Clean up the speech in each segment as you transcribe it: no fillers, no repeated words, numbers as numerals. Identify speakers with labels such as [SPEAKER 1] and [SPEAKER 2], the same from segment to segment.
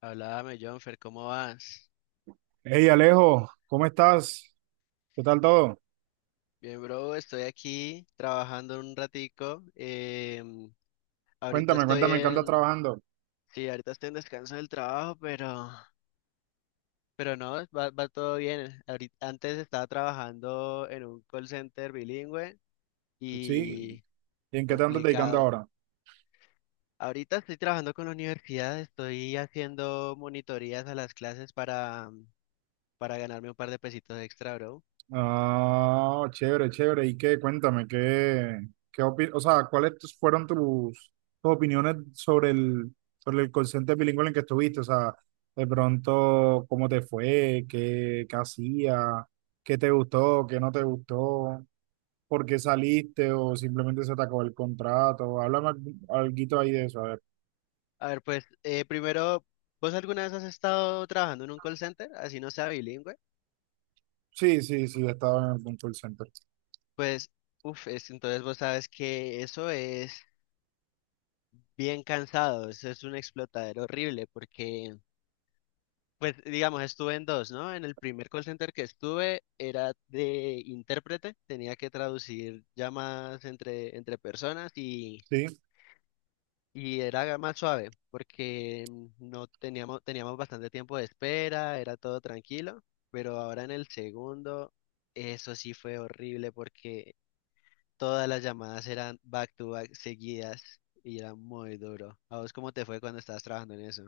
[SPEAKER 1] Háblame, Jonfer, ¿cómo vas?
[SPEAKER 2] Hey Alejo, ¿cómo estás? ¿Qué tal todo?
[SPEAKER 1] Bien, bro, estoy aquí trabajando un ratico. em, ahorita
[SPEAKER 2] Cuéntame,
[SPEAKER 1] estoy
[SPEAKER 2] cuéntame en qué andas
[SPEAKER 1] en,
[SPEAKER 2] trabajando.
[SPEAKER 1] sí, ahorita estoy en descanso del trabajo, pero no, va todo bien. Ahorita, antes estaba trabajando en un call center bilingüe
[SPEAKER 2] Sí,
[SPEAKER 1] y
[SPEAKER 2] ¿y en qué te andas dedicando
[SPEAKER 1] complicado.
[SPEAKER 2] ahora?
[SPEAKER 1] Ahorita estoy trabajando con la universidad, estoy haciendo monitorías a las clases para ganarme un par de pesitos extra, bro.
[SPEAKER 2] Ah, chévere, chévere. ¿Y qué? Cuéntame, ¿qué, o sea, cuáles tus- fueron tus, tus opiniones sobre sobre el call center bilingüe en el que estuviste? O sea, de pronto, ¿cómo te fue? ¿Qué, qué hacía? ¿Qué te gustó? ¿Qué no te gustó? ¿Por qué saliste? ¿O simplemente se te acabó el contrato? Háblame algo ahí de eso, a ver.
[SPEAKER 1] A ver, pues primero, ¿vos alguna vez has estado trabajando en un call center, así no sea bilingüe?
[SPEAKER 2] Sí, sí, sí, estaba en algún call center.
[SPEAKER 1] Pues, uff, entonces vos sabes que eso es bien cansado, eso es un explotadero horrible, porque, pues, digamos, estuve en dos, ¿no? En el primer call center que estuve era de intérprete, tenía que traducir llamadas entre personas y
[SPEAKER 2] Sí,
[SPEAKER 1] Y era más suave, porque no teníamos, teníamos bastante tiempo de espera, era todo tranquilo, pero ahora en el segundo, eso sí fue horrible porque todas las llamadas eran back to back seguidas y era muy duro. ¿A vos cómo te fue cuando estabas trabajando en eso?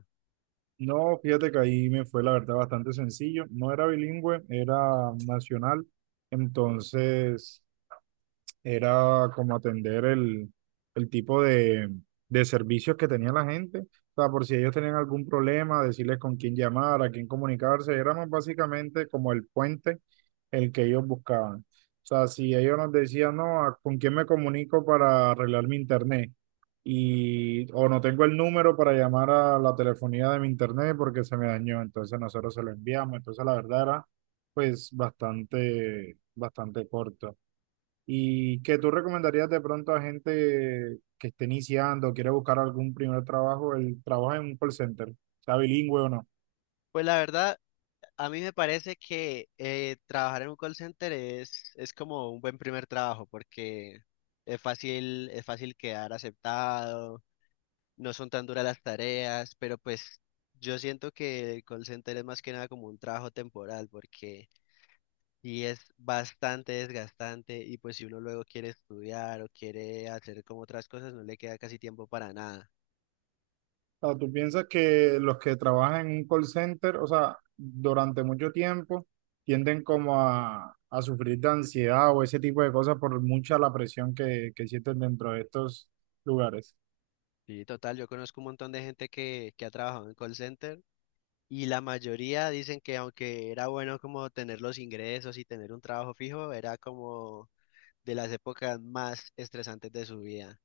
[SPEAKER 2] no, fíjate que ahí me fue la verdad bastante sencillo. No era bilingüe, era nacional. Entonces, era como atender el tipo de servicios que tenía la gente. O sea, por si ellos tenían algún problema, decirles con quién llamar, a quién comunicarse. Éramos básicamente como el puente el que ellos buscaban. O sea, si ellos nos decían, no, ¿con quién me comunico para arreglar mi internet? Y, o no tengo el número para llamar a la telefonía de mi internet porque se me dañó. Entonces nosotros se lo enviamos. Entonces la verdad era pues bastante, bastante corto. ¿Y que tú recomendarías de pronto a gente que esté iniciando, quiere buscar algún primer trabajo, el trabajo en un call center, sea bilingüe o no?
[SPEAKER 1] Pues la verdad, a mí me parece que trabajar en un call center es como un buen primer trabajo porque es fácil quedar aceptado, no son tan duras las tareas, pero pues yo siento que el call center es más que nada como un trabajo temporal, porque y es bastante desgastante, y pues si uno luego quiere estudiar o quiere hacer como otras cosas, no le queda casi tiempo para nada.
[SPEAKER 2] O sea, ¿tú piensas que los que trabajan en un call center, o sea, durante mucho tiempo, tienden como a sufrir de ansiedad o ese tipo de cosas por mucha la presión que sienten dentro de estos lugares?
[SPEAKER 1] Sí, total, yo conozco un montón de gente que ha trabajado en call center y la mayoría dicen que aunque era bueno como tener los ingresos y tener un trabajo fijo, era como de las épocas más estresantes de su vida,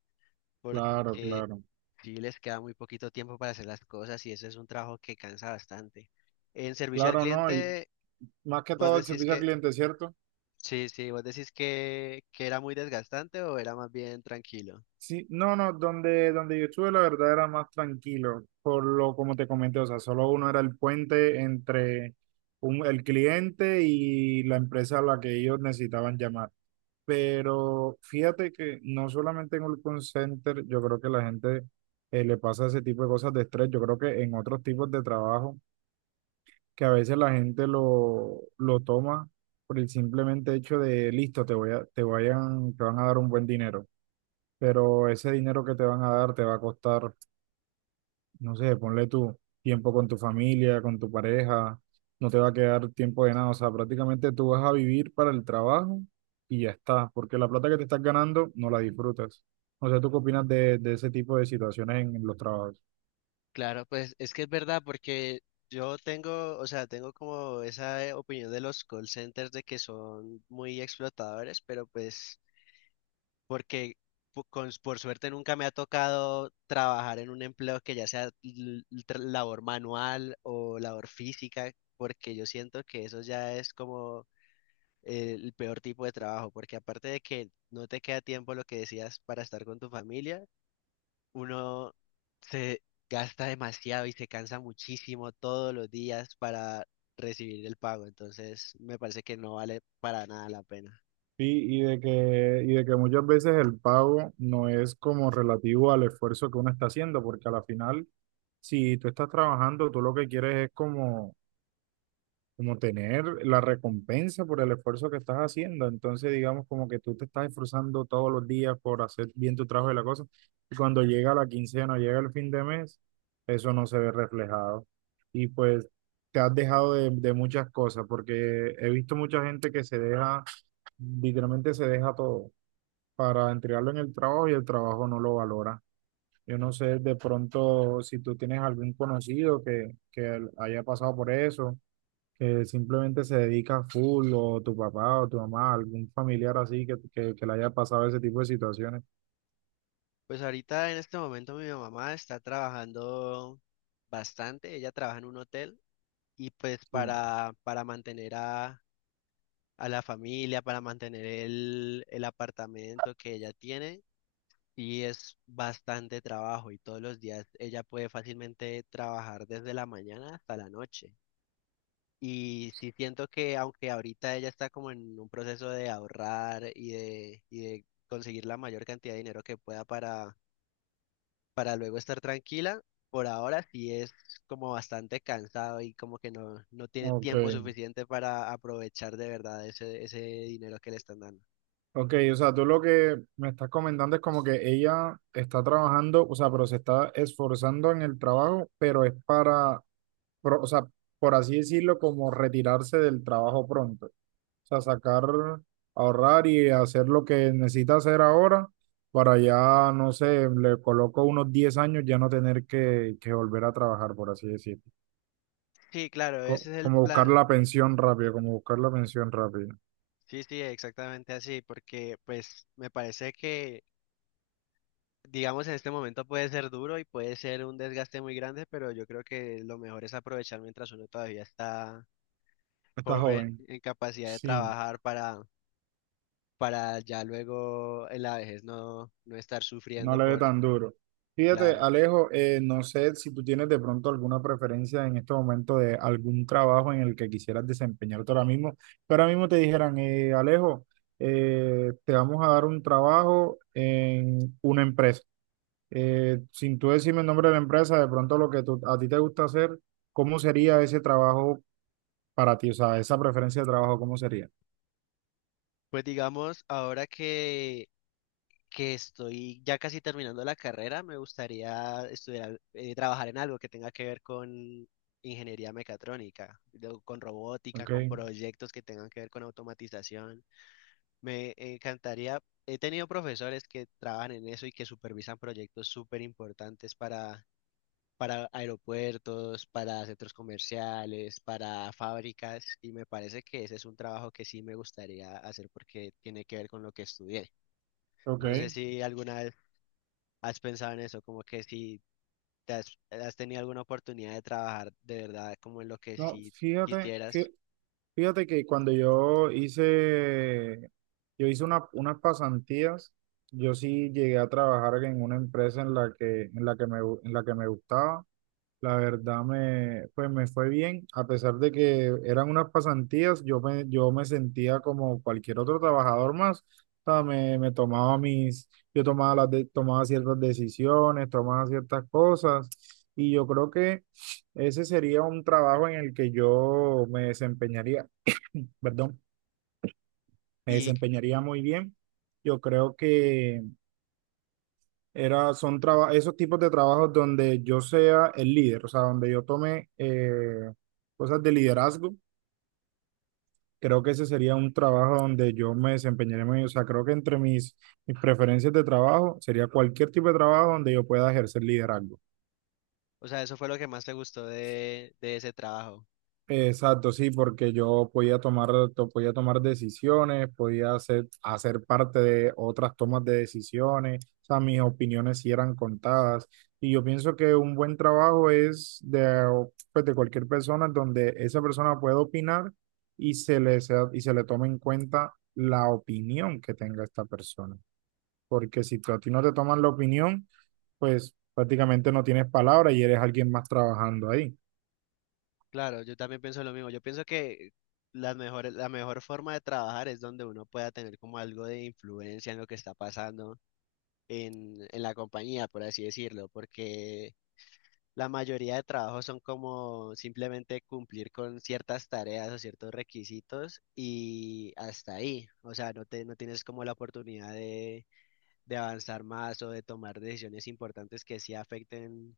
[SPEAKER 2] Claro,
[SPEAKER 1] porque
[SPEAKER 2] claro.
[SPEAKER 1] sí, les queda muy poquito tiempo para hacer las cosas y eso es un trabajo que cansa bastante. En servicio al
[SPEAKER 2] Claro, ¿no? Y
[SPEAKER 1] cliente,
[SPEAKER 2] más que
[SPEAKER 1] vos
[SPEAKER 2] todo el
[SPEAKER 1] decís
[SPEAKER 2] servicio al
[SPEAKER 1] que,
[SPEAKER 2] cliente, ¿cierto?
[SPEAKER 1] sí, sí, vos decís que era muy desgastante o era más bien tranquilo.
[SPEAKER 2] Sí, no, no, donde yo estuve la verdad era más tranquilo, por lo como te comenté, o sea, solo uno era el puente entre el cliente y la empresa a la que ellos necesitaban llamar. Pero fíjate que no solamente en el call center, yo creo que la gente le pasa ese tipo de cosas de estrés, yo creo que en otros tipos de trabajo, que a veces la gente lo toma por el simplemente hecho de, listo, te voy a, te vayan, te van a dar un buen dinero, pero ese dinero que te van a dar te va a costar, no sé, ponle tu tiempo con tu familia, con tu pareja, no te va a quedar tiempo de nada, o sea, prácticamente tú vas a vivir para el trabajo y ya está, porque la plata que te estás ganando no la disfrutas. O sea, ¿tú qué opinas de ese tipo de situaciones en los trabajos?
[SPEAKER 1] Claro, pues es que es verdad porque yo tengo, o sea, tengo como esa opinión de los call centers de que son muy explotadores, pero pues porque por suerte nunca me ha tocado trabajar en un empleo que ya sea labor manual o labor física, porque yo siento que eso ya es como el peor tipo de trabajo, porque aparte de que no te queda tiempo lo que decías para estar con tu familia, uno se gasta demasiado y se cansa muchísimo todos los días para recibir el pago, entonces me parece que no vale para nada la pena.
[SPEAKER 2] Y de que muchas veces el pago no es como relativo al esfuerzo que uno está haciendo, porque a la final, si tú estás trabajando, tú lo que quieres es como tener la recompensa por el esfuerzo que estás haciendo. Entonces, digamos, como que tú te estás esforzando todos los días por hacer bien tu trabajo y la cosa. Y cuando llega la quincena, llega el fin de mes, eso no se ve reflejado. Y pues te has dejado de muchas cosas, porque he visto mucha gente que se deja, literalmente se deja todo para entregarlo en el trabajo y el trabajo no lo valora. Yo no sé de pronto si tú tienes algún conocido que haya pasado por eso que simplemente se dedica full, o tu papá o tu mamá, algún familiar así que le haya pasado ese tipo de situaciones.
[SPEAKER 1] Pues ahorita en este momento mi mamá está trabajando bastante, ella trabaja en un hotel y pues
[SPEAKER 2] Sí.
[SPEAKER 1] para mantener a la familia, para mantener el apartamento que ella tiene, y es bastante trabajo y todos los días ella puede fácilmente trabajar desde la mañana hasta la noche. Y sí siento que aunque ahorita ella está como en un proceso de ahorrar y de conseguir la mayor cantidad de dinero que pueda para luego estar tranquila. Por ahora sí es como bastante cansado y como que no, no tiene
[SPEAKER 2] Ok,
[SPEAKER 1] tiempo suficiente para aprovechar de verdad ese dinero que le están dando.
[SPEAKER 2] ok, o sea, tú lo que me estás comentando es como que ella está trabajando, o sea, pero se está esforzando en el trabajo, pero es para, o sea, por así decirlo, como retirarse del trabajo pronto. Sea, sacar, ahorrar y hacer lo que necesita hacer ahora para ya, no sé, le coloco unos 10 años ya no tener que volver a trabajar, por así decirlo.
[SPEAKER 1] Sí, claro, ese es el
[SPEAKER 2] Como buscar
[SPEAKER 1] plan.
[SPEAKER 2] la pensión rápida, como buscar la pensión rápida.
[SPEAKER 1] Sí, sí, exactamente así, porque pues me parece que, digamos, en este momento puede ser duro y puede ser un desgaste muy grande, pero yo creo que lo mejor es aprovechar mientras uno todavía está
[SPEAKER 2] Está
[SPEAKER 1] joven,
[SPEAKER 2] joven.
[SPEAKER 1] en capacidad de
[SPEAKER 2] Sí.
[SPEAKER 1] trabajar para ya luego en la vejez no, no estar
[SPEAKER 2] No
[SPEAKER 1] sufriendo
[SPEAKER 2] le dé
[SPEAKER 1] por,
[SPEAKER 2] tan duro. Fíjate,
[SPEAKER 1] claro.
[SPEAKER 2] Alejo, no sé si tú tienes de pronto alguna preferencia en este momento de algún trabajo en el que quisieras desempeñarte ahora mismo, pero ahora mismo te dijeran, Alejo, te vamos a dar un trabajo en una empresa. Sin tú decirme el nombre de la empresa, de pronto lo que a ti te gusta hacer, ¿cómo sería ese trabajo para ti? O sea, esa preferencia de trabajo, ¿cómo sería?
[SPEAKER 1] Pues digamos, ahora que estoy ya casi terminando la carrera, me gustaría trabajar en algo que tenga que ver con ingeniería mecatrónica, con robótica,
[SPEAKER 2] Ok,
[SPEAKER 1] con proyectos que tengan que ver con automatización. Me encantaría, he tenido profesores que trabajan en eso y que supervisan proyectos súper importantes para aeropuertos, para centros comerciales, para fábricas, y me parece que ese es un trabajo que sí me gustaría hacer porque tiene que ver con lo que estudié.
[SPEAKER 2] ok.
[SPEAKER 1] No sé si alguna vez has pensado en eso, como que si has tenido alguna oportunidad de trabajar de verdad como en lo que
[SPEAKER 2] No,
[SPEAKER 1] sí
[SPEAKER 2] fíjate,
[SPEAKER 1] quisieras.
[SPEAKER 2] fíjate que cuando yo hice unas pasantías, yo sí llegué a trabajar en una empresa en la en la que en la que me gustaba. La verdad pues me fue bien, a pesar de que eran unas pasantías, yo me sentía como cualquier otro trabajador más. O sea, me tomaba mis, yo tomaba tomaba ciertas decisiones, tomaba ciertas cosas, y yo creo que ese sería un trabajo en el que yo me desempeñaría, perdón, me
[SPEAKER 1] Y,
[SPEAKER 2] desempeñaría muy bien. Yo creo que era, son esos tipos de trabajos donde yo sea el líder, o sea, donde yo tome cosas de liderazgo. Creo que ese sería un trabajo donde yo me desempeñaría muy bien. O sea, creo que entre mis preferencias de trabajo sería cualquier tipo de trabajo donde yo pueda ejercer liderazgo.
[SPEAKER 1] o sea, eso fue lo que más te gustó de ese trabajo.
[SPEAKER 2] Exacto, sí, porque yo podía tomar, podía tomar decisiones, podía hacer, hacer parte de otras tomas de decisiones, o sea, mis opiniones sí eran contadas. Y yo pienso que un buen trabajo es de, pues, de cualquier persona donde esa persona pueda opinar y y se le tome en cuenta la opinión que tenga esta persona. Porque si a ti no te toman la opinión, pues prácticamente no tienes palabra y eres alguien más trabajando ahí.
[SPEAKER 1] Claro, yo también pienso lo mismo. Yo pienso que la mejor forma de trabajar es donde uno pueda tener como algo de influencia en lo que está pasando en la compañía, por así decirlo, porque la mayoría de trabajos son como simplemente cumplir con ciertas tareas o ciertos requisitos y hasta ahí. O sea, no tienes como la oportunidad de avanzar más o de tomar decisiones importantes que sí afecten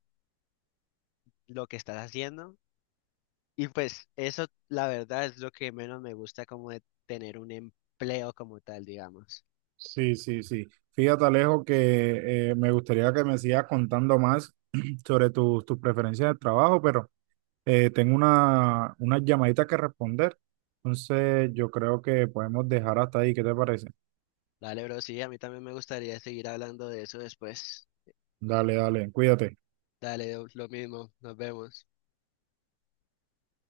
[SPEAKER 1] lo que estás haciendo. Y pues eso, la verdad, es lo que menos me gusta como de tener un empleo como tal, digamos.
[SPEAKER 2] Sí, sí, sí. Fíjate, Alejo, que me gustaría que me sigas contando más sobre tus preferencias de trabajo, pero tengo una llamadita que responder. Entonces, yo creo que podemos dejar hasta ahí. ¿Qué te parece?
[SPEAKER 1] Dale, bro, sí, a mí también me gustaría seguir hablando de eso después.
[SPEAKER 2] Dale, dale, cuídate.
[SPEAKER 1] Dale, lo mismo, nos vemos.